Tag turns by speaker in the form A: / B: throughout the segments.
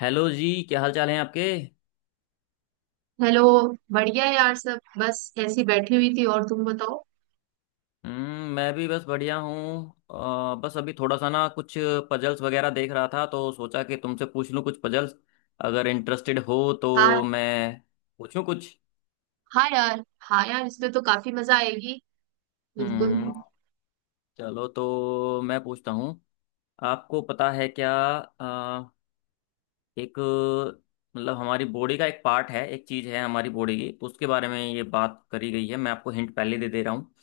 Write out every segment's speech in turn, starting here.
A: Hello जी, क्या हाल चाल है आपके।
B: हेलो। बढ़िया है यार सब, बस ऐसी बैठी हुई थी। और तुम बताओ?
A: मैं भी बस बढ़िया हूँ। बस अभी थोड़ा सा ना कुछ पजल्स वगैरह देख रहा था तो सोचा कि तुमसे पूछ लूँ कुछ पजल्स, अगर इंटरेस्टेड हो तो
B: हाँ।
A: मैं पूछूँ कुछ।
B: हाँ यार। हाँ यार, इसमें तो काफी मजा आएगी।
A: हम्म
B: बिल्कुल।
A: चलो तो मैं पूछता हूँ। आपको पता है क्या। अ, एक, मतलब हमारी बॉडी का एक पार्ट है, एक चीज़ है हमारी बॉडी की, तो उसके बारे में ये बात करी गई है। मैं आपको हिंट पहले दे दे रहा हूँ।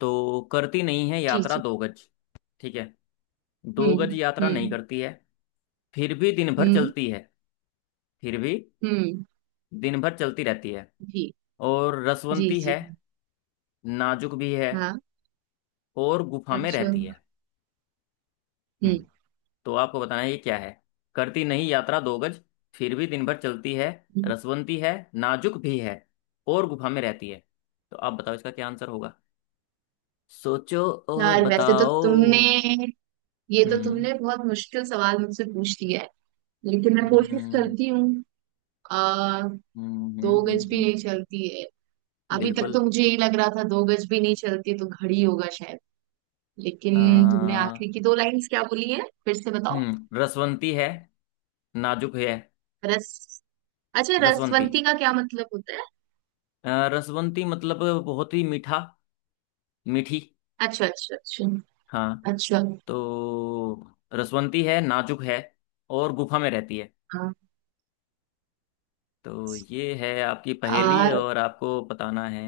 A: तो करती नहीं है
B: जी
A: यात्रा
B: जी।
A: दो गज। ठीक है। दो गज
B: हम्म।
A: यात्रा नहीं
B: हम्म।
A: करती है, फिर भी दिन भर
B: हम्म।
A: चलती है। फिर भी
B: हम्म।
A: दिन भर चलती रहती है,
B: जी
A: और
B: जी
A: रसवंती
B: जी।
A: है, नाजुक भी है,
B: हाँ।
A: और गुफा में
B: अच्छा।
A: रहती
B: हम्म।
A: है। हम्म। तो आपको बताना है ये क्या है। करती नहीं यात्रा दो गज, फिर भी दिन भर चलती है,
B: हम्म।
A: रसवंती है नाजुक भी है, और गुफा में रहती है। तो आप बताओ इसका क्या आंसर होगा। सोचो और
B: यार, वैसे तो
A: बताओ।
B: तुमने, ये तो
A: हम्म
B: तुमने बहुत मुश्किल सवाल मुझसे पूछ लिया है, लेकिन मैं कोशिश
A: हम्म
B: करती हूँ। आ
A: हम्म,
B: दो
A: हम्म,
B: गज भी
A: हम्म।
B: नहीं चलती है। अभी तक
A: बिल्कुल।
B: तो मुझे यही लग रहा था, दो गज भी नहीं चलती तो घड़ी होगा शायद। लेकिन तुमने
A: आ,
B: आखिरी की दो लाइंस क्या बोली है? फिर से बताओ।
A: हम्म, रसवंती है नाजुक है।
B: रस, अच्छा,
A: रसवंती,
B: रसवंती का क्या मतलब होता है?
A: रसवंती मतलब बहुत ही मीठा, मीठी।
B: अच्छा अच्छा अच्छा।
A: हाँ।
B: अच्छा।
A: तो रसवंती है नाजुक है और गुफा में रहती है।
B: हाँ।
A: तो ये है आपकी पहेली
B: आ,
A: और आपको बताना है।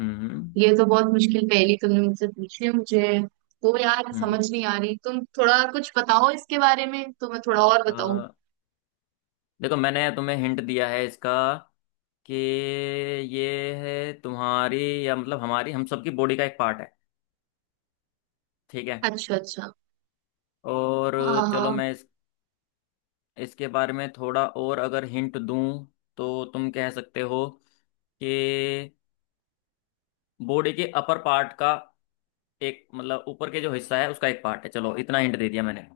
A: हम्म।
B: ये तो बहुत मुश्किल पहेली तुमने मुझसे पूछी है। मुझे तो यार समझ
A: हम्म।
B: नहीं आ रही, तुम थोड़ा कुछ बताओ इसके बारे में तो मैं थोड़ा और
A: अ,
B: बताऊं।
A: देखो, मैंने तुम्हें हिंट दिया है इसका, कि ये है तुम्हारी, या मतलब हमारी, हम सबकी बॉडी का एक पार्ट है। ठीक है।
B: अच्छा अच्छा।
A: और चलो
B: आ,
A: मैं इस, इसके बारे में थोड़ा और अगर हिंट दूं, तो तुम कह सकते हो कि बॉडी के अपर पार्ट का एक, मतलब ऊपर के जो हिस्सा है उसका एक पार्ट है। चलो इतना हिंट दे दिया मैंने।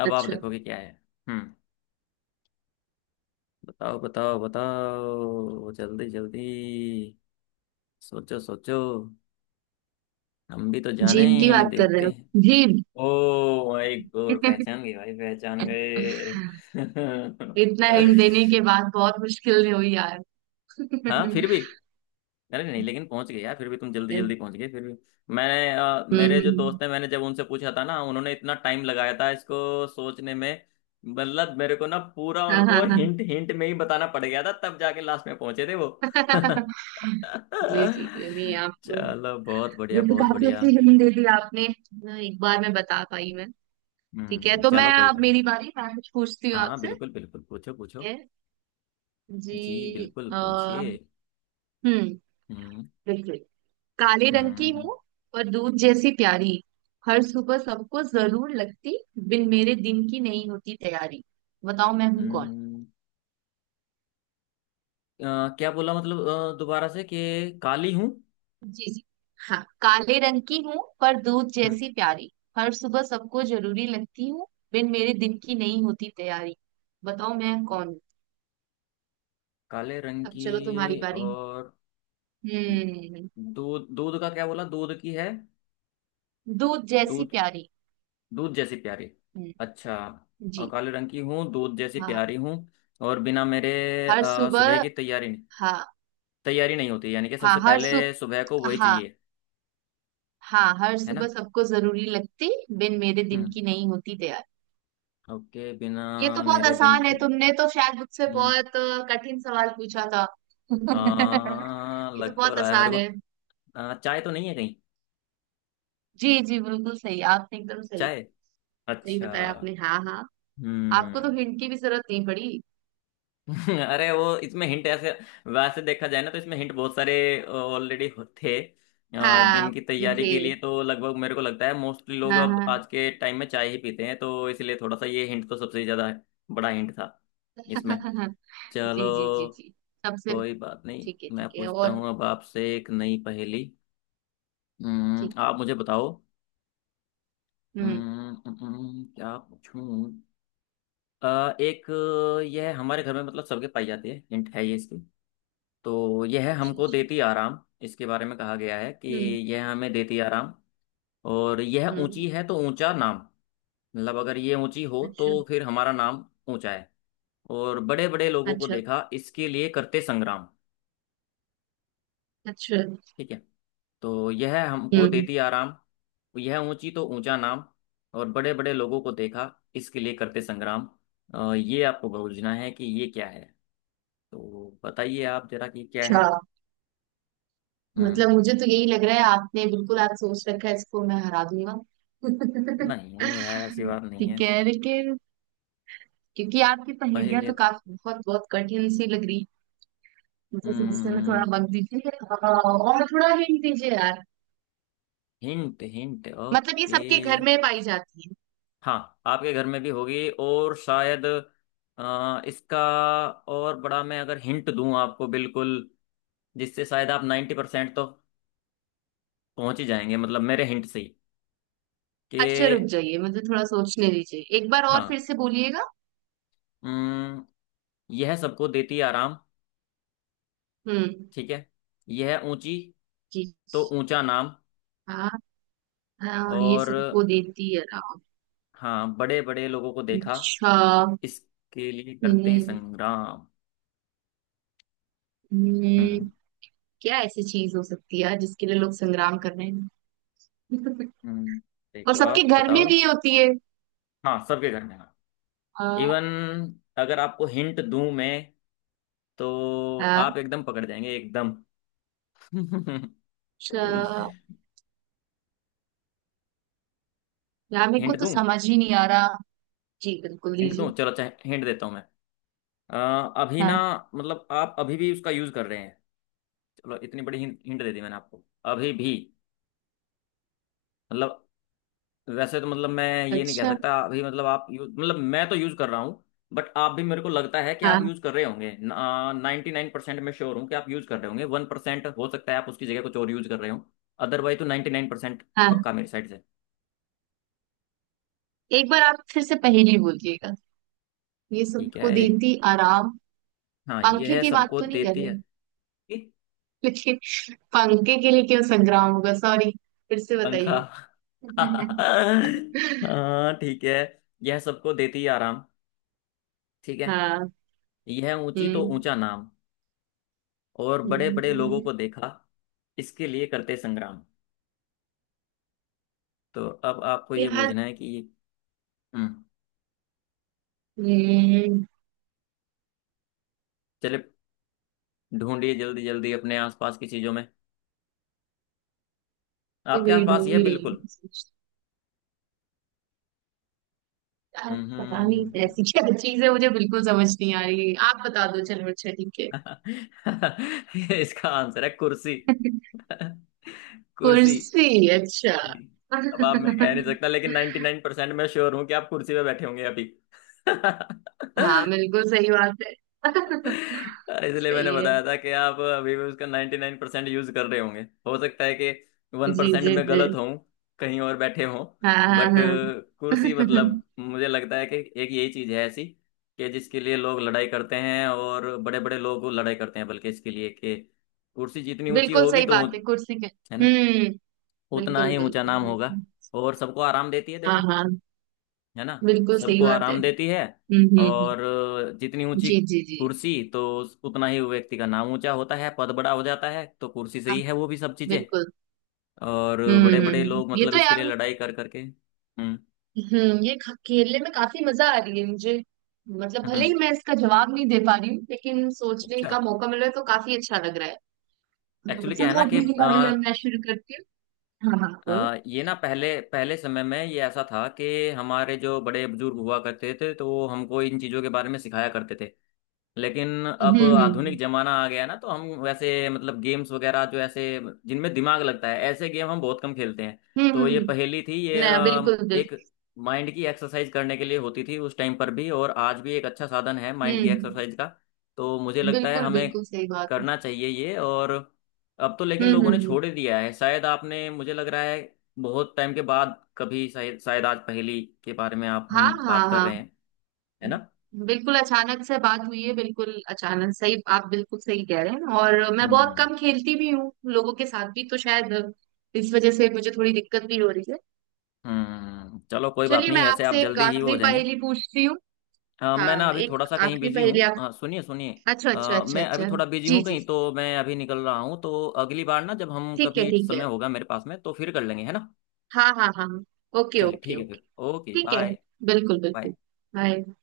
A: अब आप
B: अच्छा।
A: देखोगे क्या है। हम्म। बताओ बताओ बताओ जल्दी जल्दी। सोचो सोचो। हम भी तो जाने,
B: जीभ की बात कर रहे
A: देखते
B: हो?
A: हैं।
B: जीभ।
A: ओ माय गॉड, पहचान गए भाई, पहचान गए।
B: इतना हिंट देने के बाद बहुत मुश्किल हुई यार।
A: हाँ
B: हम्म।
A: फिर भी। अरे नहीं, लेकिन पहुंच गए यार, फिर भी तुम जल्दी जल्दी पहुंच गए फिर भी। मैंने मेरे जो
B: हम्म।
A: दोस्त हैं, मैंने जब उनसे पूछा था ना, उन्होंने इतना टाइम लगाया था इसको सोचने में। मतलब मेरे को ना पूरा
B: हाँ हाँ
A: उनको
B: हाँ।
A: हिंट हिंट में ही बताना पड़ गया था, तब जाके लास्ट में पहुंचे थे वो।
B: जी जी जी, नहीं आप,
A: चलो बहुत
B: ये
A: बढ़िया
B: तो
A: बहुत
B: काफी
A: बढ़िया।
B: अच्छी हिंट दे दी आपने, एक बार में बता पाई मैं। ठीक है,
A: हम्म,
B: तो
A: चलो
B: मैं
A: कोई
B: अब,
A: बात नहीं।
B: मेरी बारी, मैं कुछ पूछती हूँ
A: हाँ
B: आपसे।
A: बिल्कुल बिल्कुल, पूछो पूछो।
B: ठीक है।
A: जी
B: जी।
A: बिल्कुल पूछिए।
B: हम्म।
A: हम्म।
B: बिल्कुल। काले रंग
A: हम्म।
B: की
A: हम्म।
B: हूँ और दूध जैसी प्यारी। हर सुबह सबको जरूर लगती, बिन मेरे दिन की नहीं होती तैयारी। बताओ मैं हूँ?
A: हम्म। क्या बोला मतलब, दोबारा से कि काली हूँ।
B: जी जी। हाँ, काले रंग की हूँ पर दूध
A: हम्म।
B: जैसी प्यारी। हर सुबह सबको जरूरी लगती हूँ, बिन मेरे दिन की नहीं होती तैयारी। बताओ मैं कौन हूँ?
A: काले रंग
B: अब
A: की
B: चलो तुम्हारी बारी।
A: और,
B: हम्म।
A: दूध, दूध का क्या बोला, दूध की है।
B: दूध जैसी
A: दूध,
B: प्यारी।
A: दूध जैसी प्यारी।
B: हम्म।
A: अच्छा। और
B: जी।
A: काले रंग की हूँ, दूध जैसी
B: हाँ।
A: प्यारी हूँ, और बिना मेरे,
B: हर
A: सुबह
B: सुबह।
A: की तैयारी नहीं,
B: हाँ।
A: तैयारी नहीं होती, यानी कि
B: हाँ
A: सबसे
B: हर
A: पहले
B: सु
A: सुबह को वही
B: हाँ,
A: चाहिए,
B: हाँ, हर
A: है
B: सुबह
A: ना।
B: सबको जरूरी लगती, बिन मेरे दिन
A: हम्म।
B: की नहीं होती तैयारी।
A: ओके, बिना
B: ये तो बहुत
A: मेरे दिन
B: आसान है।
A: की,
B: तुमने तो शायद मुझसे
A: हम्म,
B: बहुत कठिन सवाल पूछा था। ये तो
A: लग तो
B: बहुत
A: रहा है मेरे
B: आसान
A: को,
B: है।
A: चाय तो नहीं है कहीं।
B: जी जी, बिल्कुल सही आपने, एकदम सही।
A: चाय।
B: सही
A: अच्छा।
B: बताया आपने, हाँ हाँ। आपको तो
A: हम्म।
B: हिंट की भी जरूरत नहीं पड़ी।
A: अरे वो इसमें हिंट ऐसे, वैसे देखा जाए ना तो इसमें हिंट बहुत सारे ऑलरेडी थे।
B: हाँ।
A: दिन की तैयारी के
B: थे।
A: लिए तो लगभग मेरे को लगता है मोस्टली लोग
B: हाँ
A: अब
B: हाँ।
A: आज के टाइम में चाय ही पीते हैं, तो इसलिए थोड़ा सा ये हिंट तो सबसे ज्यादा बड़ा हिंट था इसमें। चलो
B: जी जी जी जी। सबसे।
A: कोई बात नहीं।
B: ठीक है
A: मैं
B: ठीक है।
A: पूछता
B: और
A: हूँ अब आपसे एक नई पहेली।
B: ठीक है।
A: आप मुझे बताओ।
B: हम्म।
A: क्या पूछूं। एक, यह हमारे घर में मतलब सबके पाई जाती है, हिंट है ये इसकी। तो यह
B: अच्छा
A: हमको
B: अच्छा।
A: देती आराम। इसके बारे में कहा गया है कि
B: हम्म
A: यह हमें देती आराम, और यह ऊंची
B: हम्म।
A: है तो ऊंचा नाम, मतलब अगर ये ऊंची हो
B: अच्छा
A: तो फिर हमारा नाम ऊंचा है। और बड़े बड़े लोगों को
B: अच्छा
A: देखा इसके लिए करते संग्राम।
B: अच्छा।
A: ठीक है। तो यह हमको
B: हम्म।
A: देती आराम, यह ऊंची तो ऊंचा नाम, और बड़े बड़े लोगों को देखा इसके लिए करते संग्राम। ये आपको बूझना है कि ये क्या है। तो बताइए आप जरा कि क्या
B: अच्छा।
A: है। हम्म।
B: मतलब मुझे तो यही लग रहा है, आपने बिल्कुल आज सोच रखा है इसको मैं हरा दूंगा।
A: नहीं है यार, ऐसी बात नहीं है।
B: ठीक है, लेकिन, क्योंकि आपकी पहेलियां तो
A: पहेलियाँ।
B: काफी बहुत बहुत कठिन सी लग रही, मुझे समस्या में थोड़ा
A: हम्म।
B: वक्त दीजिए और थोड़ा हिंट दीजिए यार।
A: हिंट हिंट
B: मतलब ये
A: ओके।
B: सबके घर में पाई जाती है?
A: हाँ, आपके घर में भी होगी और शायद, इसका और बड़ा मैं अगर हिंट दूं आपको, बिल्कुल, जिससे शायद आप 90% तो पहुंच ही जाएंगे मतलब मेरे हिंट से ही, कि,
B: अच्छा रुक जाइए, मुझे थोड़ा सोचने दीजिए, एक बार और फिर
A: हाँ।
B: से बोलिएगा।
A: हम्म, यह सबको देती आराम।
B: हम्म।
A: ठीक है। यह ऊंची
B: कीच-
A: तो ऊंचा नाम,
B: हाँ। हाँ, ये
A: और
B: सबको देती है राम।
A: हाँ, बड़े बड़े लोगों को देखा
B: अच्छा।
A: इसके लिए करते
B: हम्म,
A: संग्राम।
B: हम्म,
A: हम्म,
B: क्या ऐसी चीज हो सकती है यार जिसके लिए लोग संग्राम कर रहे हैं?
A: हम्म,
B: और
A: देखो
B: सबके
A: आप
B: घर में
A: बताओ।
B: भी होती है?
A: हाँ, सबके घर में हाँ। इवन,
B: हाँ,
A: अगर आपको हिंट दूं मैं, तो
B: हाँ,
A: आप एकदम पकड़ जाएंगे एकदम।
B: अच्छा। यार मेरे को
A: हिंट
B: तो
A: दूं,
B: समझ ही नहीं आ रहा। जी बिल्कुल
A: हिंट दूं,
B: दीजिए।
A: चलो अच्छा, हिंट देता हूं मैं। अ, अभी ना,
B: हाँ।
A: मतलब आप अभी भी उसका यूज कर रहे हैं। चलो इतनी बड़ी हिंट हिंट दे दी मैंने आपको। अभी भी, मतलब, वैसे तो मतलब मैं ये नहीं कह
B: अच्छा।
A: सकता अभी, मतलब आप यूज, मतलब मैं तो यूज कर रहा हूँ, बट आप भी मेरे को लगता है कि आप
B: हाँ
A: यूज कर रहे होंगे 99%। मैं श्योर हूँ कि आप यूज कर रहे होंगे। 1% हो सकता है आप उसकी जगह कुछ और यूज कर रहे हो, अदरवाइज तो 99%
B: हाँ।
A: पक्का मेरी साइड से।
B: एक बार आप फिर से पहेली बोलिएगा। ये
A: ठीक है।
B: सबको
A: एक,
B: देती आराम।
A: हाँ, ये
B: पंखे
A: है
B: की बात
A: सबको
B: तो नहीं कर
A: देती
B: रहे?
A: है, कि,
B: लेकिन पंखे के लिए क्यों संग्राम होगा? सॉरी, फिर से
A: पंखा।
B: बताइए।
A: हाँ ठीक है। यह सबको देती है आराम, ठीक है,
B: हाँ।
A: यह ऊंची तो
B: हम्म।
A: ऊंचा नाम, और बड़े बड़े लोगों
B: हम्म,
A: को देखा इसके लिए करते संग्राम। तो अब आपको ये
B: यार।
A: बूझना है कि, हम्म,
B: हम्म,
A: चले, ढूंढिए जल्दी जल्दी अपने आसपास की चीजों में।
B: ये
A: आपके
B: वही
A: आसपास
B: ढूंढ
A: ये
B: ही रही
A: बिल्कुल।
B: हूँ सोच- यार पता नहीं
A: हम्म।
B: ऐसी क्या चीज है, मुझे बिल्कुल समझ नहीं आ रही। आप बता दो, चलो अच्छा ठीक है।
A: इसका आंसर है कुर्सी। कुर्सी।
B: कुर्सी, अच्छा।
A: अब आप, मैं कह नहीं सकता लेकिन 99% मैं श्योर हूं कि आप कुर्सी पे बैठे होंगे अभी।
B: हाँ बिल्कुल सही बात है।
A: इसलिए मैंने
B: सही है।
A: बताया था कि आप अभी भी उसका 99% 9% यूज कर रहे होंगे। हो सकता है कि वन
B: जी
A: परसेंट
B: जी
A: में
B: जी।
A: गलत हों, कहीं और बैठे हों,
B: हाँ हाँ
A: बट
B: हाँ।
A: कुर्सी, मतलब मुझे लगता है कि एक यही चीज है ऐसी कि जिसके लिए लोग लड़ाई करते हैं, और बड़े बड़े लोग लड़ाई करते हैं बल्कि इसके लिए, कि कुर्सी जितनी ऊंची
B: बिल्कुल
A: होगी
B: सही
A: तो,
B: बात है कुर्सी के।
A: है ना,
B: हम्म।
A: उतना
B: बिल्कुल
A: ही ऊंचा
B: बिल्कुल
A: नाम होगा,
B: बिल्कुल।
A: और सबको आराम देती है
B: हाँ
A: देखो,
B: हाँ,
A: है ना,
B: बिल्कुल सही
A: सबको
B: बात है।
A: आराम देती है,
B: हम्म हम्म हम्म,
A: और जितनी ऊंची
B: जी जी जी।
A: कुर्सी तो उतना ही व्यक्ति का नाम ऊंचा होता है, पद बड़ा हो जाता है, तो कुर्सी से
B: हाँ।
A: ही है वो भी सब चीजें।
B: बिल्कुल।
A: और बड़े बड़े लोग
B: ये
A: मतलब
B: तो
A: इसके लिए
B: यार,
A: लड़ाई कर करके, हम्म,
B: हम्म, ये खेलने में काफी मजा आ रही है मुझे। मतलब भले ही
A: हम्म,
B: मैं इसका जवाब नहीं दे पा रही हूँ, लेकिन सोचने
A: अच्छा।
B: का मौका मिल रहा है तो काफी अच्छा लग रहा है।
A: एक्चुअली क्या है
B: चलो,
A: ना कि
B: अभी अभी अब मैं शुरू करती हूँ। हाँ हाँ बोलो।
A: ये ना, पहले पहले समय में ये ऐसा था कि हमारे जो बड़े बुजुर्ग हुआ करते थे, तो वो हमको इन चीजों के बारे में सिखाया करते थे। लेकिन अब
B: हम्म
A: आधुनिक
B: हम्म
A: जमाना आ गया ना, तो हम वैसे मतलब गेम्स वगैरह जो ऐसे जिनमें दिमाग लगता है, ऐसे गेम हम बहुत कम खेलते हैं।
B: हम्म हम्म,
A: तो
B: हम्म,
A: ये
B: हम्म।
A: पहेली थी, ये
B: नया, बिल्कुल
A: एक
B: बिल्कुल।
A: माइंड की एक्सरसाइज करने के लिए होती थी उस टाइम पर भी, और आज भी एक अच्छा साधन है
B: हम्म।
A: माइंड की
B: हम्म।
A: एक्सरसाइज का। तो मुझे लगता है
B: बिल्कुल
A: हमें
B: बिल्कुल सही बात है।
A: करना चाहिए ये, और अब तो लेकिन लोगों ने
B: हम्म।
A: छोड़ ही दिया है शायद, आपने, मुझे लग रहा है बहुत टाइम के बाद कभी शायद, शायद आज पहेली के बारे में आप
B: हाँ
A: हम बात
B: हाँ
A: कर
B: हाँ,
A: रहे हैं, है ना।
B: बिल्कुल अचानक से बात हुई है, बिल्कुल अचानक। सही, आप बिल्कुल सही कह रहे हैं, और मैं
A: हम्म
B: बहुत
A: हम्म
B: कम खेलती भी हूँ लोगों के साथ भी, तो शायद इस वजह से मुझे थोड़ी दिक्कत भी हो रही है।
A: हम्म, चलो कोई बात
B: चलिए मैं
A: नहीं, ऐसे आप
B: आपसे एक
A: जल्दी ही वो हो
B: आखिरी
A: जाएंगे।
B: पहेली पूछती हूँ।
A: मैं ना
B: हाँ,
A: अभी थोड़ा
B: एक
A: सा कहीं
B: आखिरी
A: बिजी
B: पहेली
A: हूँ,
B: आप।
A: सुनिए सुनिए,
B: अच्छा अच्छा अच्छा
A: मैं अभी
B: अच्छा।
A: थोड़ा बिजी
B: जी
A: हूँ
B: जी।
A: कहीं, तो मैं अभी निकल रहा हूँ, तो अगली बार ना, जब हम
B: ठीक है
A: कभी,
B: ठीक
A: समय
B: है।
A: होगा मेरे पास में, तो फिर कर लेंगे, है ना।
B: हाँ हाँ हाँ हाँ। ओके
A: चलिए
B: ओके
A: ठीक
B: ओके।
A: है फिर, ओके
B: ठीक है।
A: बाय।
B: बिल्कुल
A: बाय।
B: बिल्कुल। बाय।